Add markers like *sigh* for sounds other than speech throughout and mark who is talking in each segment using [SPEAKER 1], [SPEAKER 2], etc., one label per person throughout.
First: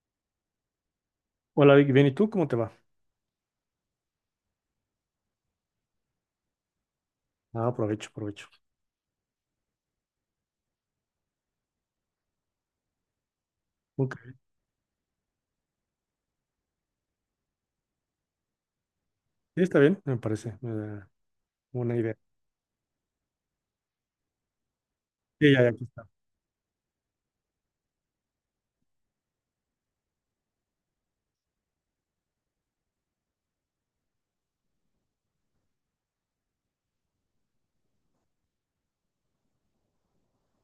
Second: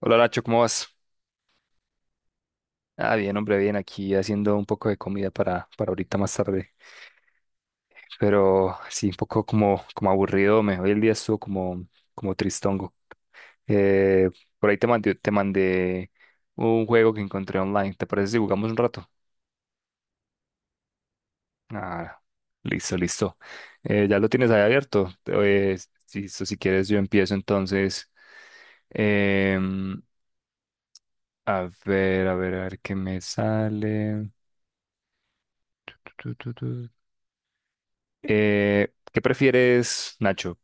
[SPEAKER 1] Hola Nacho, ¿cómo vas?
[SPEAKER 2] Hola Vicky, bien, ¿y tú cómo te va?
[SPEAKER 1] Ah, bien, hombre, bien, aquí haciendo un poco de comida para ahorita más tarde.
[SPEAKER 2] Ah, aprovecho, aprovecho.
[SPEAKER 1] Pero sí, un poco como aburrido, me hoy el día estuvo como tristongo. Eh,
[SPEAKER 2] Ok,
[SPEAKER 1] por ahí te mandé un juego que encontré online. ¿Te parece si jugamos un rato?
[SPEAKER 2] sí, está bien, me parece, me da idea.
[SPEAKER 1] Ah, listo, listo. Ya lo tienes ahí abierto.
[SPEAKER 2] Sí, ya, ya,
[SPEAKER 1] Eh,
[SPEAKER 2] aquí está.
[SPEAKER 1] si, si quieres, yo empiezo entonces. Em, a ver, a ver, a ver qué me sale. ¿Qué prefieres, Nacho?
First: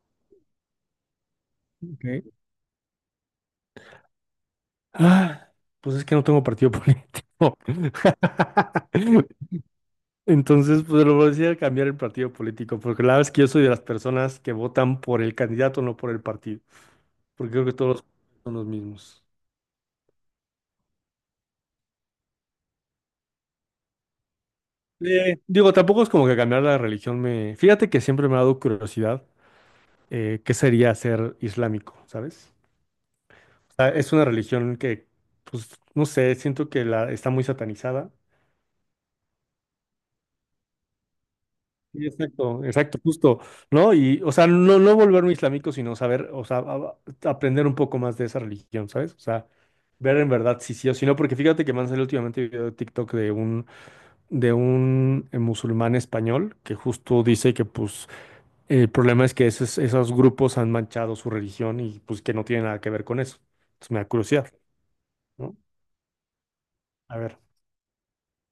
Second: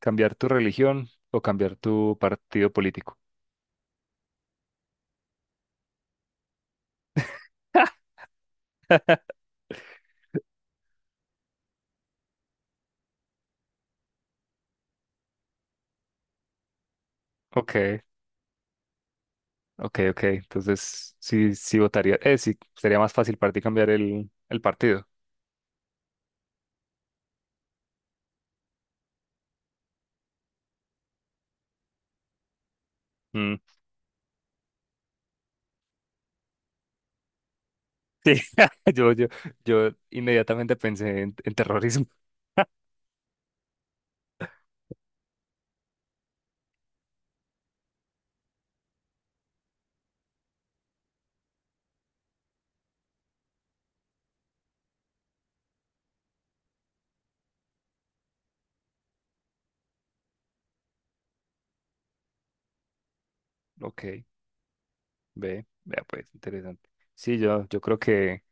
[SPEAKER 1] ¿Cambiar tu religión o cambiar tu
[SPEAKER 2] Ok.
[SPEAKER 1] partido político?
[SPEAKER 2] Ah, pues es que no tengo partido político.
[SPEAKER 1] *laughs*
[SPEAKER 2] *laughs* Entonces, pues lo voy a decir a cambiar el partido político, porque la verdad es que yo soy de las personas que votan por el candidato, no por el partido, porque creo que
[SPEAKER 1] Ok,
[SPEAKER 2] todos son los mismos.
[SPEAKER 1] ok, ok. Entonces, sí, sí votaría. Sí, sería más fácil para ti cambiar el partido.
[SPEAKER 2] Digo, tampoco es como que cambiar la religión me... Fíjate que siempre me ha dado curiosidad. ¿Qué sería ser islámico? ¿Sabes?
[SPEAKER 1] Mm,
[SPEAKER 2] Sea, es una religión que, pues, no sé, siento que la está muy satanizada.
[SPEAKER 1] sí, *laughs* yo, yo, yo inmediatamente pensé en terrorismo.
[SPEAKER 2] Sí,
[SPEAKER 1] *laughs*
[SPEAKER 2] exacto, exacto, justo, ¿no? Y, o sea, no, no volverme islámico, sino saber, o sea, aprender un poco más de esa religión, ¿sabes? O sea, ver en verdad si sí o si no, porque fíjate que me han salido últimamente video de TikTok de un, de un musulmán español que justo dice que, pues, el problema es que esos grupos han manchado su religión y, pues, que no tiene nada que ver con eso. Entonces me
[SPEAKER 1] Ok,
[SPEAKER 2] da curiosidad, ¿no?
[SPEAKER 1] vea pues, interesante.
[SPEAKER 2] A
[SPEAKER 1] Sí,
[SPEAKER 2] ver.
[SPEAKER 1] yo, yo creo que,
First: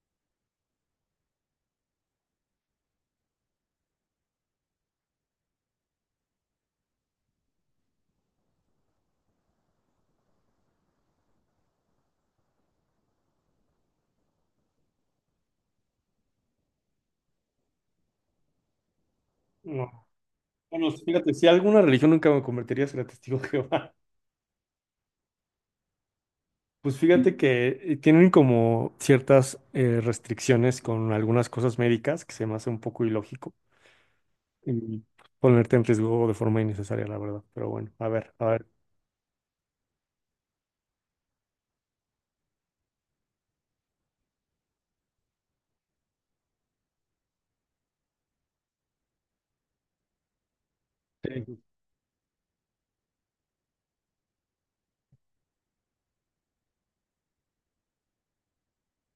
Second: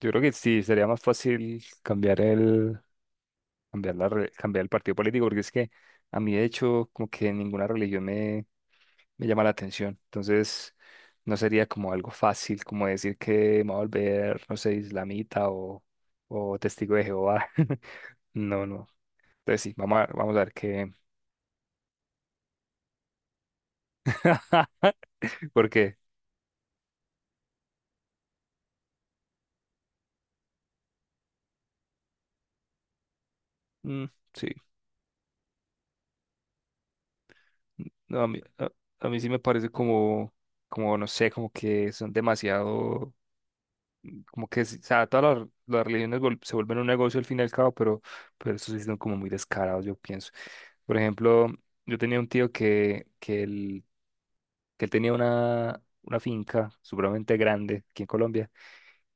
[SPEAKER 1] yo creo que sí, sería más fácil cambiar el, cambiar la re- cambiar el partido político, porque es que a mí de hecho como que ninguna religión me llama la atención. Entonces, no sería como algo fácil como decir que me voy a volver, no sé, islamita o testigo de Jehová. *laughs* No, no. Entonces sí, vamos a ver
[SPEAKER 2] Bueno,
[SPEAKER 1] qué.
[SPEAKER 2] fíjate, si alguna religión nunca me convertiría a ser testigo *laughs* de Jehová,
[SPEAKER 1] *laughs* Porque,
[SPEAKER 2] pues fíjate que tienen como ciertas restricciones con algunas cosas médicas que se me hace un poco ilógico
[SPEAKER 1] mm, sí,
[SPEAKER 2] y ponerte en riesgo de forma innecesaria, la verdad. Pero bueno, a
[SPEAKER 1] no, a
[SPEAKER 2] ver,
[SPEAKER 1] mí,
[SPEAKER 2] a ver.
[SPEAKER 1] a, a mí sí me parece como, no sé, como que son demasiado. Como que, sí, o sea, todas las religiones se vuelven un negocio al fin y al cabo, pero eso sí son como muy descarados, yo pienso. Por
[SPEAKER 2] Sí,
[SPEAKER 1] ejemplo,
[SPEAKER 2] sí,
[SPEAKER 1] yo tenía un tío que él tenía una finca supremamente grande aquí en Colombia,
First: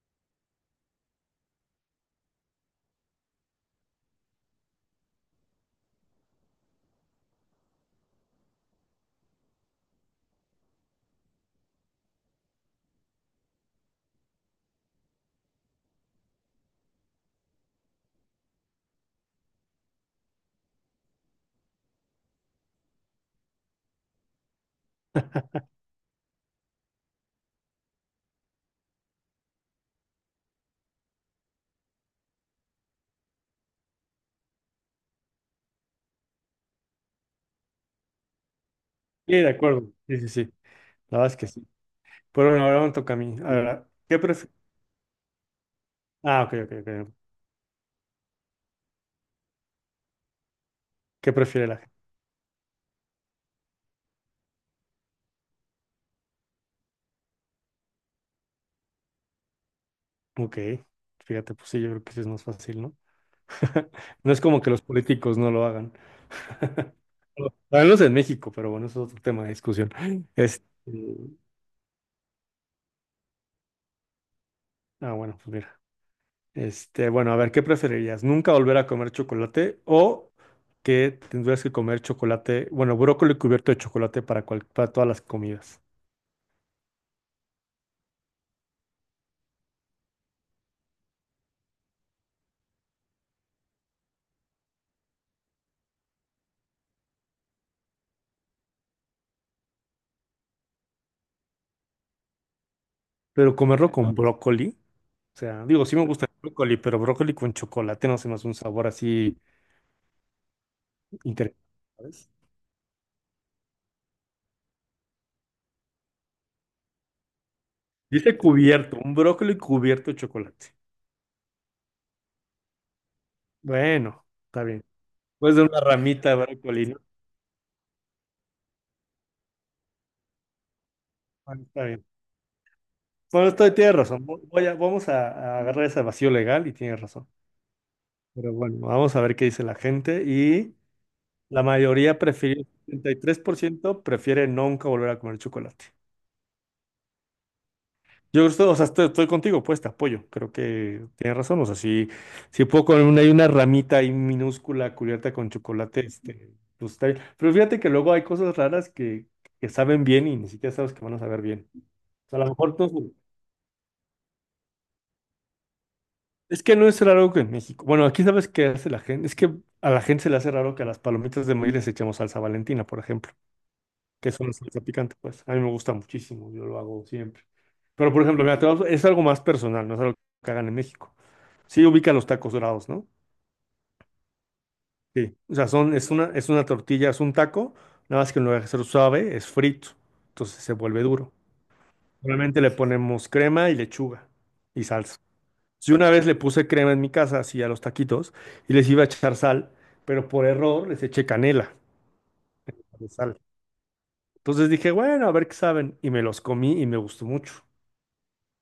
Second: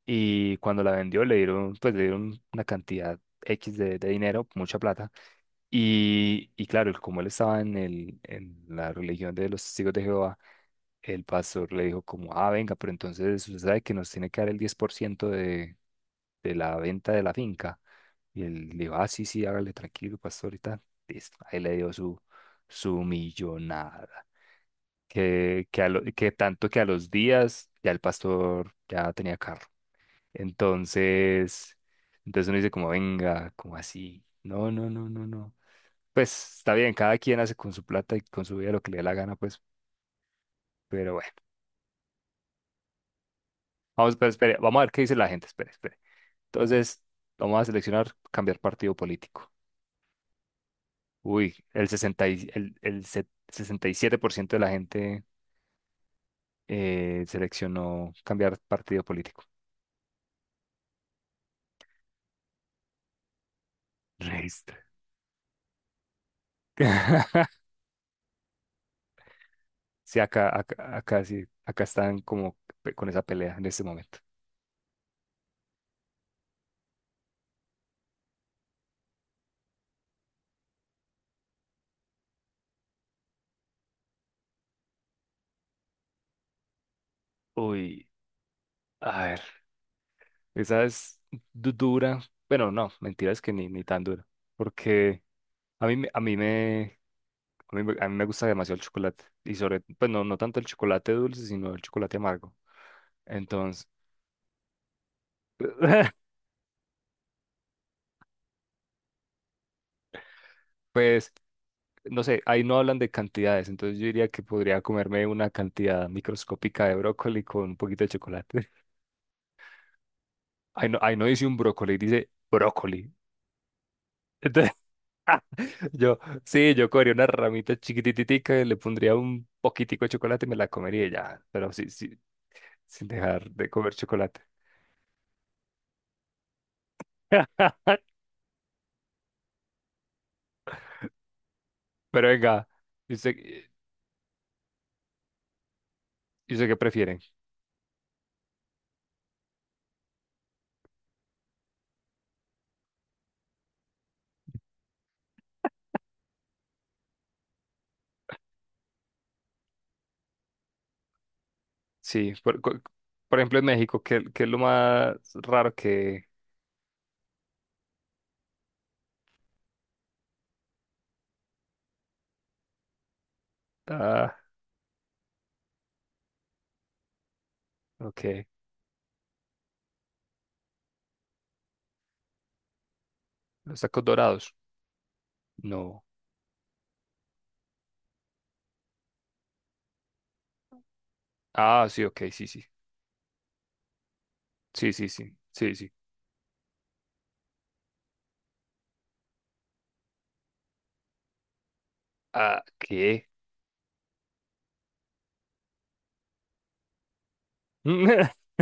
[SPEAKER 1] y cuando la vendió le dieron, pues, le dieron una cantidad X de dinero, mucha plata. Y claro, como él estaba en la religión de los testigos de Jehová, el pastor le dijo como, ah, venga, pero entonces usted sabe que nos tiene que dar el 10% de la venta de la finca. Y él le dijo, ah, sí, sí, hágale tranquilo, pastor, ahorita. Listo. Ahí le dio su millonada. Que tanto que a los días ya el pastor ya tenía carro. Entonces, entonces, uno dice como, venga, como así. No, no, no, no, no. Pues está bien, cada quien hace con su plata y con su vida lo que le dé la
[SPEAKER 2] sí,
[SPEAKER 1] gana,
[SPEAKER 2] de
[SPEAKER 1] pues,
[SPEAKER 2] acuerdo. Sí, sí, sí.
[SPEAKER 1] pero
[SPEAKER 2] La verdad
[SPEAKER 1] bueno.
[SPEAKER 2] es que sí. Pero bueno, ahora me toca a mí. A ver,
[SPEAKER 1] Vamos,
[SPEAKER 2] ¿qué?
[SPEAKER 1] pero espere, vamos a ver qué dice la gente, espere, espere.
[SPEAKER 2] Ah, ok, ok,
[SPEAKER 1] Entonces,
[SPEAKER 2] ok.
[SPEAKER 1] vamos a seleccionar cambiar partido político.
[SPEAKER 2] ¿Qué
[SPEAKER 1] Uy,
[SPEAKER 2] prefiere la
[SPEAKER 1] el
[SPEAKER 2] gente?
[SPEAKER 1] 60 y- el se- 67% de la gente seleccionó cambiar partido político.
[SPEAKER 2] Ok, fíjate, pues sí, yo creo que sí es más fácil, ¿no? *laughs* No es como que
[SPEAKER 1] Resto.
[SPEAKER 2] los políticos no lo hagan. *laughs*
[SPEAKER 1] *laughs*
[SPEAKER 2] Háganlos en México, pero bueno, eso es otro tema de discusión.
[SPEAKER 1] Sí, acá,
[SPEAKER 2] Este,
[SPEAKER 1] acá, acá sí, acá están como con esa pelea en este momento.
[SPEAKER 2] ah, bueno, pues mira. Este, bueno, a ver, ¿qué preferirías? ¿Nunca volver a comer chocolate o que tendrías que comer chocolate, bueno, brócoli cubierto de chocolate para, para todas las comidas?
[SPEAKER 1] Uy, a ver, esa es dura. Bueno, no, mentira, es que ni tan dura. Porque a mí, me- a mí me, a mí, me gusta demasiado el chocolate. Y sobre, pues no, no tanto el chocolate dulce, sino el chocolate amargo.
[SPEAKER 2] Pero
[SPEAKER 1] Entonces,
[SPEAKER 2] comerlo con brócoli, o sea, digo, sí me
[SPEAKER 1] *laughs*
[SPEAKER 2] gusta el brócoli, pero brócoli con chocolate no se me hace un sabor así
[SPEAKER 1] pues
[SPEAKER 2] interesante,
[SPEAKER 1] no
[SPEAKER 2] ¿sabes?
[SPEAKER 1] sé, ahí no hablan de cantidades, entonces yo diría que podría comerme una cantidad microscópica de brócoli con un poquito de
[SPEAKER 2] Dice
[SPEAKER 1] chocolate. *laughs*
[SPEAKER 2] cubierto, un brócoli cubierto de chocolate.
[SPEAKER 1] Ahí no dice un brócoli, dice brócoli.
[SPEAKER 2] Bueno, está
[SPEAKER 1] Entonces,
[SPEAKER 2] bien. Pues de una
[SPEAKER 1] *laughs* yo,
[SPEAKER 2] ramita de
[SPEAKER 1] sí,
[SPEAKER 2] brócoli,
[SPEAKER 1] yo
[SPEAKER 2] ¿no?
[SPEAKER 1] cogería una ramita chiquititica, le pondría un poquitico de chocolate y me la comería y ya,
[SPEAKER 2] Bueno,
[SPEAKER 1] pero
[SPEAKER 2] está
[SPEAKER 1] sí,
[SPEAKER 2] bien.
[SPEAKER 1] sí, sin
[SPEAKER 2] Bueno,
[SPEAKER 1] dejar de
[SPEAKER 2] estoy, tienes
[SPEAKER 1] comer
[SPEAKER 2] razón.
[SPEAKER 1] chocolate.
[SPEAKER 2] Voy a, vamos a agarrar ese vacío legal y tienes razón.
[SPEAKER 1] *laughs*
[SPEAKER 2] Pero bueno, vamos a ver qué dice la gente. Y la mayoría
[SPEAKER 1] Pero
[SPEAKER 2] prefirió,
[SPEAKER 1] venga,
[SPEAKER 2] setenta
[SPEAKER 1] ¿y
[SPEAKER 2] y
[SPEAKER 1] usted,
[SPEAKER 2] tres por
[SPEAKER 1] y
[SPEAKER 2] ciento prefiere nunca volver a comer chocolate.
[SPEAKER 1] usted qué prefieren?
[SPEAKER 2] Yo estoy, o sea, estoy contigo, pues te apoyo. Creo que tienes razón. O sea, si puedo comer una, hay una ramita ahí minúscula cubierta con chocolate, este, pues está bien. Pero fíjate que luego hay cosas raras que saben bien y ni siquiera sabes que van a saber bien. O
[SPEAKER 1] Sí,
[SPEAKER 2] sea, a lo
[SPEAKER 1] por,
[SPEAKER 2] mejor
[SPEAKER 1] cu-
[SPEAKER 2] no.
[SPEAKER 1] por ejemplo en México, ¿qué es lo más raro que...
[SPEAKER 2] Es que no es raro que en México. Bueno, aquí sabes qué hace la gente. Es que a la gente se le hace raro que a las palomitas de maíz les echemos salsa Valentina, por ejemplo, que
[SPEAKER 1] Ah,
[SPEAKER 2] es una salsa picante, pues. A mí me gusta muchísimo, yo lo hago siempre. Pero, por ejemplo,
[SPEAKER 1] ok,
[SPEAKER 2] mira, es algo más personal, no es algo que hagan en México. Sí ubican los tacos dorados, ¿no?
[SPEAKER 1] los tacos dorados.
[SPEAKER 2] Sí. O sea, son,
[SPEAKER 1] No.
[SPEAKER 2] es una tortilla, es un taco, nada más que en lugar de ser suave, es frito. Entonces se vuelve duro.
[SPEAKER 1] Ah, sí, ok, sí,
[SPEAKER 2] Normalmente
[SPEAKER 1] sí.
[SPEAKER 2] le ponemos crema y lechuga y
[SPEAKER 1] Sí, sí,
[SPEAKER 2] salsa.
[SPEAKER 1] sí. Sí, sí.
[SPEAKER 2] Yo una vez le puse crema en mi casa, así a los taquitos, y les iba a echar sal, pero por error les eché canela
[SPEAKER 1] Ah,
[SPEAKER 2] de
[SPEAKER 1] ¿qué?
[SPEAKER 2] sal. Entonces dije, bueno, a ver qué saben, y me los comí y me gustó mucho.
[SPEAKER 1] *laughs*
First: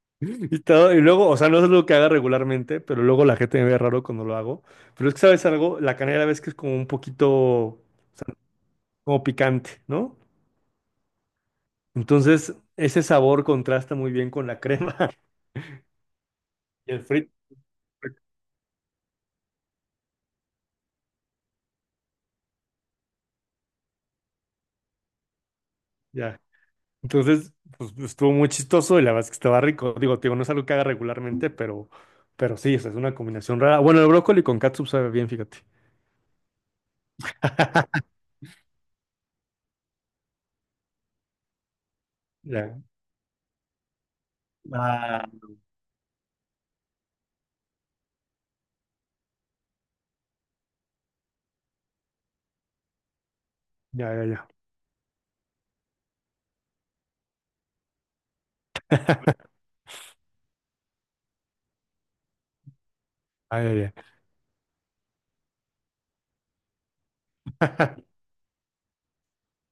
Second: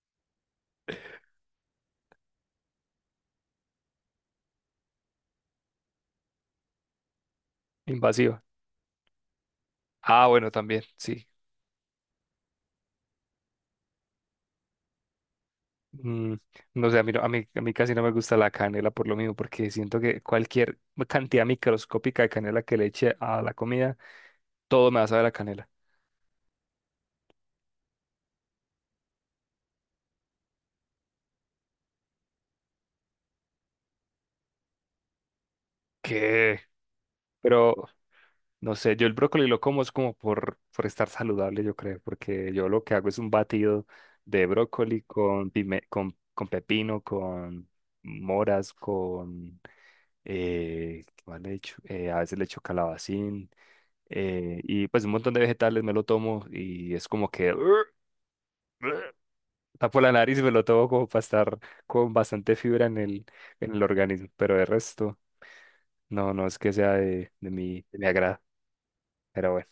[SPEAKER 2] *laughs* Y todo, y luego, o sea, no es algo que haga regularmente, pero luego la gente me ve raro cuando lo hago. Pero es que, ¿sabes algo? La canela ves que es como un poquito, o sea,
[SPEAKER 1] Invasiva.
[SPEAKER 2] como picante, ¿no?
[SPEAKER 1] Ah, bueno, también, sí.
[SPEAKER 2] Entonces, ese sabor contrasta muy bien con la crema *laughs*
[SPEAKER 1] Mm, no
[SPEAKER 2] y
[SPEAKER 1] sé,
[SPEAKER 2] el
[SPEAKER 1] a mí, no- a
[SPEAKER 2] frito.
[SPEAKER 1] mí, a mí casi no me gusta la canela por lo mismo, porque siento que cualquier cantidad microscópica de canela que le eche a la comida, todo me va a saber a canela.
[SPEAKER 2] Ya. Entonces, pues estuvo muy chistoso y la verdad es que estaba rico. Digo, no es algo que haga regularmente, pero sí, o sea, es una combinación rara. Bueno, el brócoli con catsup sabe bien, fíjate.
[SPEAKER 1] ¿Qué? Pero,
[SPEAKER 2] *laughs*
[SPEAKER 1] no sé, yo el brócoli lo como es como por estar saludable, yo creo, porque yo
[SPEAKER 2] Ya.
[SPEAKER 1] lo que hago es un batido de brócoli
[SPEAKER 2] Ah,
[SPEAKER 1] con pepino, con moras, con ¿qué más le echo? A veces le echo calabacín,
[SPEAKER 2] ya, ya, ya.
[SPEAKER 1] y pues un montón de vegetales me lo tomo y es como que *laughs* tapo la nariz y me lo tomo como para estar con bastante fibra en el,
[SPEAKER 2] Ay,
[SPEAKER 1] en
[SPEAKER 2] ay,
[SPEAKER 1] el
[SPEAKER 2] ay.
[SPEAKER 1] organismo, pero de resto no, no es que sea de mi
[SPEAKER 2] *laughs*
[SPEAKER 1] agrado, pero bueno,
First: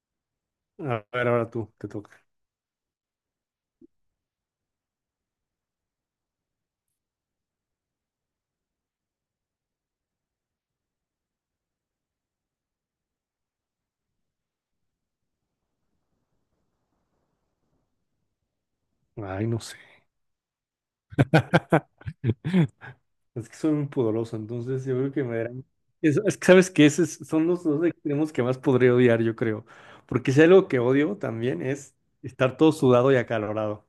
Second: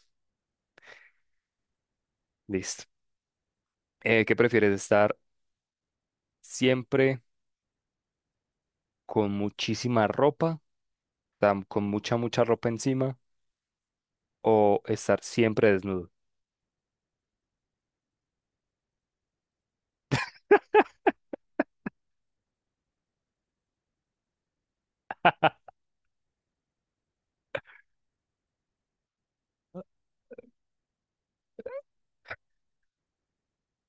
[SPEAKER 2] A ver, ahora tú, te toca.
[SPEAKER 1] listo. ¿Qué prefieres? ¿Estar siempre con muchísima ropa, con mucha, mucha ropa encima o estar siempre desnudo?
[SPEAKER 2] Ay, no sé. *laughs* Es que soy muy pudoroso, entonces yo creo que me darán... Es que sabes que esos son los dos extremos que más podría odiar, yo creo. Porque si hay algo que odio también es estar todo sudado y acalorado.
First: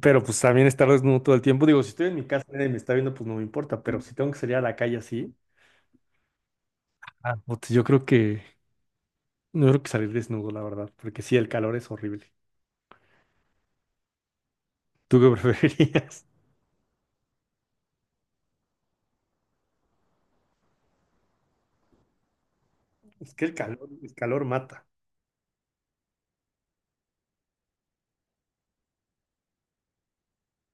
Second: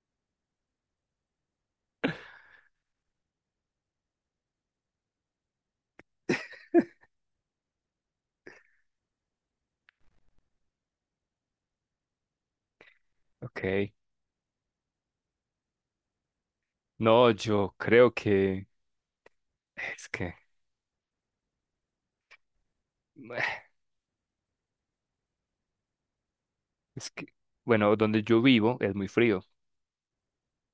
[SPEAKER 2] Pero pues también estar desnudo todo el tiempo. Digo, si estoy en mi casa y nadie me está viendo, pues no me importa. Pero si tengo que salir a la calle así, ah, puta, yo creo que no creo que salir desnudo, la verdad. Porque sí, el calor es horrible.
[SPEAKER 1] Ok.
[SPEAKER 2] ¿Tú qué preferirías? *laughs*
[SPEAKER 1] No, yo creo que es que,
[SPEAKER 2] Es
[SPEAKER 1] bueno,
[SPEAKER 2] que el calor mata.
[SPEAKER 1] es que, bueno, donde yo vivo es muy frío.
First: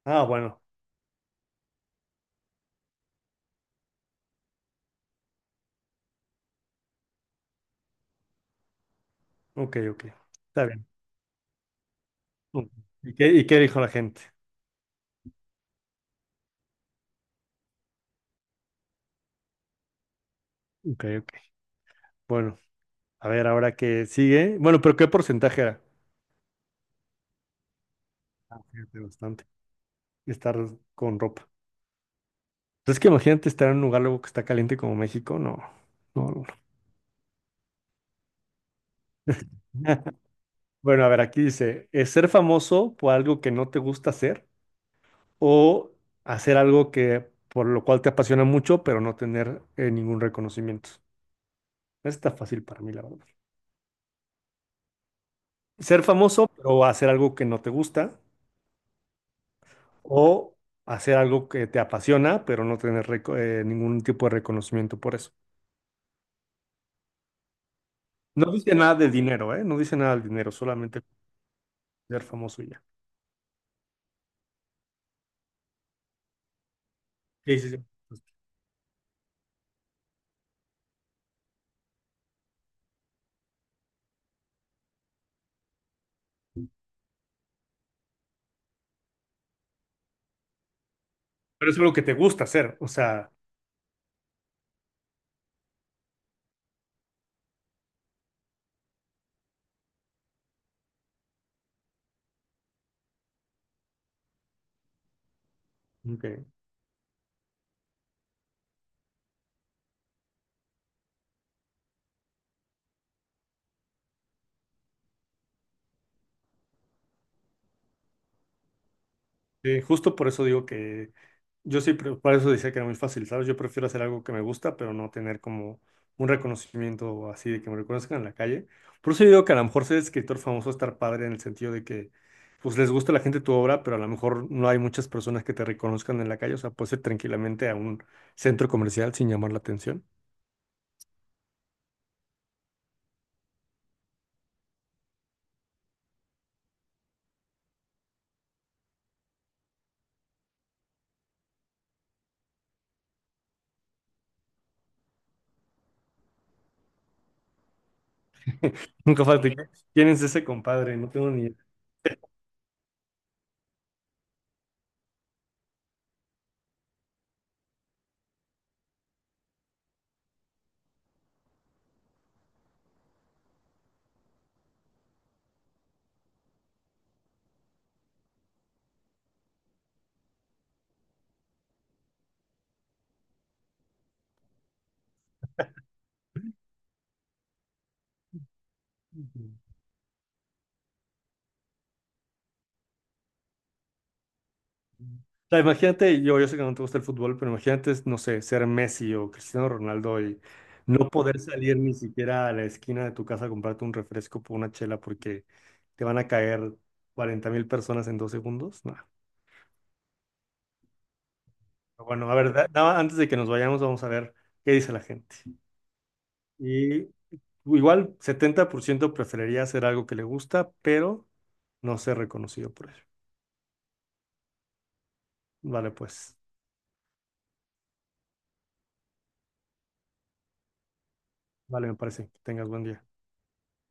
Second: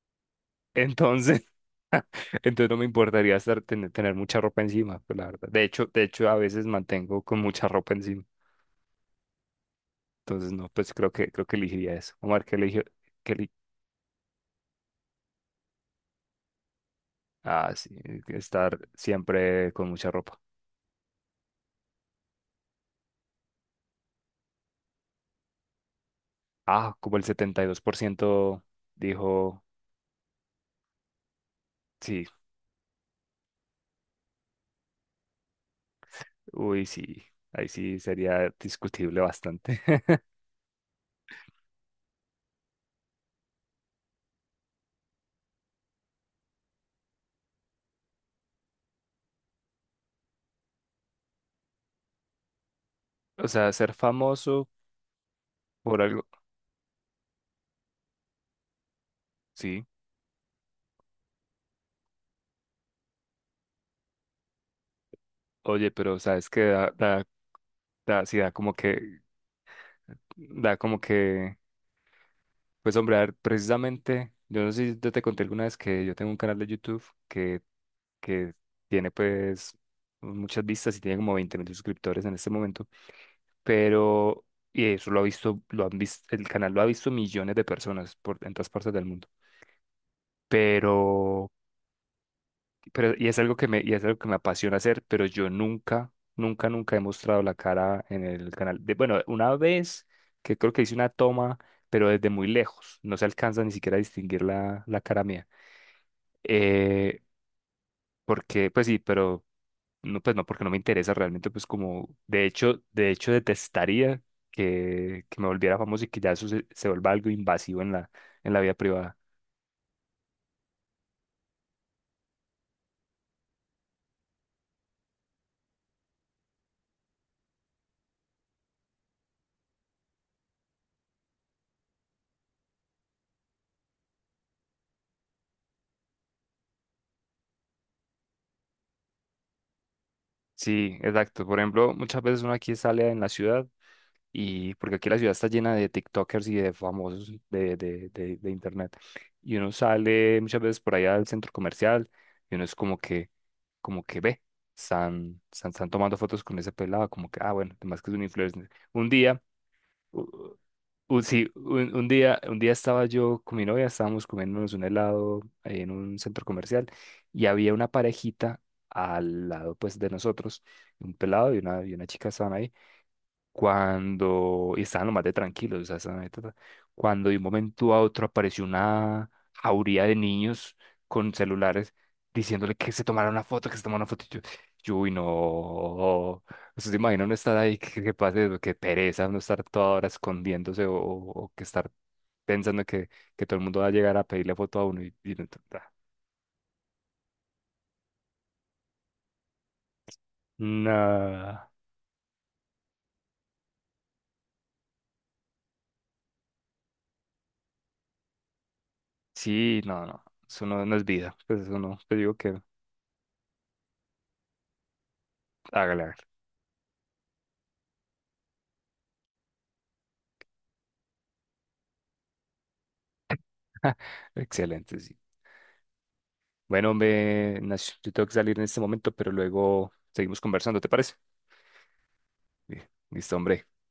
[SPEAKER 2] Ah, bueno.
[SPEAKER 1] Entonces, *laughs* entonces no me importaría estar, tener mucha ropa encima, pues la verdad. De hecho, a veces mantengo con mucha ropa encima.
[SPEAKER 2] Ok, ok.
[SPEAKER 1] Entonces,
[SPEAKER 2] Está
[SPEAKER 1] no,
[SPEAKER 2] bien.
[SPEAKER 1] pues creo que elegiría eso. Omar, ¿qué
[SPEAKER 2] Ok.
[SPEAKER 1] eligió?
[SPEAKER 2] ¿Y
[SPEAKER 1] ¿Qué
[SPEAKER 2] qué, y
[SPEAKER 1] eli-
[SPEAKER 2] qué dijo la gente?
[SPEAKER 1] Ah, sí, estar siempre con mucha ropa.
[SPEAKER 2] Ok, ok. Bueno, a ver, ahora que sigue. Bueno, pero ¿qué porcentaje era?
[SPEAKER 1] Ah, como el 72%
[SPEAKER 2] Fíjate, bastante.
[SPEAKER 1] dijo,
[SPEAKER 2] Estar con ropa.
[SPEAKER 1] sí,
[SPEAKER 2] Entonces, que imagínate estar en un lugar luego que está caliente como México. No, no, no.
[SPEAKER 1] uy, sí, ahí sí sería discutible bastante.
[SPEAKER 2] No.
[SPEAKER 1] *laughs*
[SPEAKER 2] Bueno, a ver, aquí dice, ¿es ser famoso por algo que no te gusta hacer o hacer algo que por lo cual te apasiona mucho, pero no tener ningún reconocimiento? Está fácil para mí, la verdad.
[SPEAKER 1] O sea, ser famoso por
[SPEAKER 2] Ser
[SPEAKER 1] algo,
[SPEAKER 2] famoso, pero hacer algo que no te gusta
[SPEAKER 1] sí.
[SPEAKER 2] o hacer algo que te apasiona, pero no tener ningún tipo de reconocimiento por eso.
[SPEAKER 1] Oye, pero sabes que da, sí, da
[SPEAKER 2] No
[SPEAKER 1] como
[SPEAKER 2] dice nada de
[SPEAKER 1] que,
[SPEAKER 2] dinero, ¿eh? No dice nada del dinero,
[SPEAKER 1] da como
[SPEAKER 2] solamente
[SPEAKER 1] que,
[SPEAKER 2] ser famoso y ya.
[SPEAKER 1] pues hombre, a ver, precisamente, yo no sé si yo te conté alguna vez que yo tengo un canal de YouTube
[SPEAKER 2] Sí,
[SPEAKER 1] que,
[SPEAKER 2] sí, sí.
[SPEAKER 1] que tiene pues muchas vistas y tiene como 20 mil suscriptores en este momento, pero, y eso lo ha visto, lo han visto, el canal lo ha visto millones de personas por en todas partes del mundo, pero
[SPEAKER 2] Pero es algo que te gusta hacer, o sea,
[SPEAKER 1] y es algo que me apasiona hacer, pero yo nunca, nunca, nunca he mostrado la cara en el canal. Bueno, una vez que creo que hice una toma, pero desde muy lejos, no se alcanza ni siquiera a distinguir la cara mía.
[SPEAKER 2] ok.
[SPEAKER 1] Eh, Porque, pues sí, pero no, pues no, porque no me interesa realmente, pues como, de hecho detestaría que me volviera famoso y que ya eso se vuelva algo invasivo en la vida privada.
[SPEAKER 2] Sí, justo por eso digo que yo sí, por eso decía que era muy fácil, ¿sabes? Yo prefiero hacer algo que me gusta, pero no tener como un reconocimiento así de que me reconozcan en la calle. Por eso yo digo que a lo mejor ser escritor famoso estar padre en el sentido de que pues les gusta a la gente tu obra, pero a lo mejor no hay muchas personas que te reconozcan en la calle, o sea, puedes ir tranquilamente a un centro comercial sin llamar la atención.
[SPEAKER 1] Sí, exacto. Por ejemplo, muchas veces uno aquí sale en la ciudad, y porque aquí la ciudad está llena de TikTokers y de famosos de internet. Y uno sale muchas veces por allá al centro comercial, y uno es como que ve, están tomando fotos con ese pelado, como que, ah, bueno, además que es un influencer.
[SPEAKER 2] *laughs*
[SPEAKER 1] Un
[SPEAKER 2] Nunca
[SPEAKER 1] día,
[SPEAKER 2] falta, que, ¿quién es ese
[SPEAKER 1] u-
[SPEAKER 2] compadre? No tengo ni
[SPEAKER 1] sí,
[SPEAKER 2] idea.
[SPEAKER 1] un día estaba yo con mi novia, estábamos comiéndonos un helado en un centro comercial, y había una parejita al lado, pues, de nosotros, un pelado y una chica estaban ahí cuando y estaban lo más de tranquilos, o sea, estaban ahí, ta, ta, cuando de un momento a otro apareció una jauría de niños con celulares diciéndole que se tomara una foto, que se tomara una foto. Y yo, uy, no. ¿Ustedes se imaginan no estar ahí? ¿Qué pasa? Qué pereza no estar toda hora escondiéndose o que estar pensando que todo el mundo va a llegar a pedirle foto a uno y no.
[SPEAKER 2] O
[SPEAKER 1] Ta,
[SPEAKER 2] sea,
[SPEAKER 1] ta.
[SPEAKER 2] imagínate, yo sé que no te gusta el fútbol, pero imagínate, no sé, ser Messi o Cristiano Ronaldo y no poder
[SPEAKER 1] No.
[SPEAKER 2] salir ni siquiera a la esquina de tu casa a comprarte un refresco por una chela porque te van a caer 40.000 personas en 2 segundos. No.
[SPEAKER 1] Sí, no, no. Eso no, no es vida. Pues eso no.
[SPEAKER 2] Pero
[SPEAKER 1] Te
[SPEAKER 2] bueno,
[SPEAKER 1] digo
[SPEAKER 2] a ver,
[SPEAKER 1] que
[SPEAKER 2] antes de que nos vayamos, vamos a ver qué dice la gente.
[SPEAKER 1] hágale, hágale.
[SPEAKER 2] Y igual, 70% preferiría hacer algo que le gusta, pero no ser reconocido por ello.
[SPEAKER 1] *laughs* Excelente, sí.
[SPEAKER 2] Vale, pues,
[SPEAKER 1] Bueno, hombre, Nash, yo tengo que salir en este momento, pero luego seguimos conversando, ¿te parece?
[SPEAKER 2] vale, me parece. Que tengas buen
[SPEAKER 1] Bien,
[SPEAKER 2] día.
[SPEAKER 1] listo, hombre.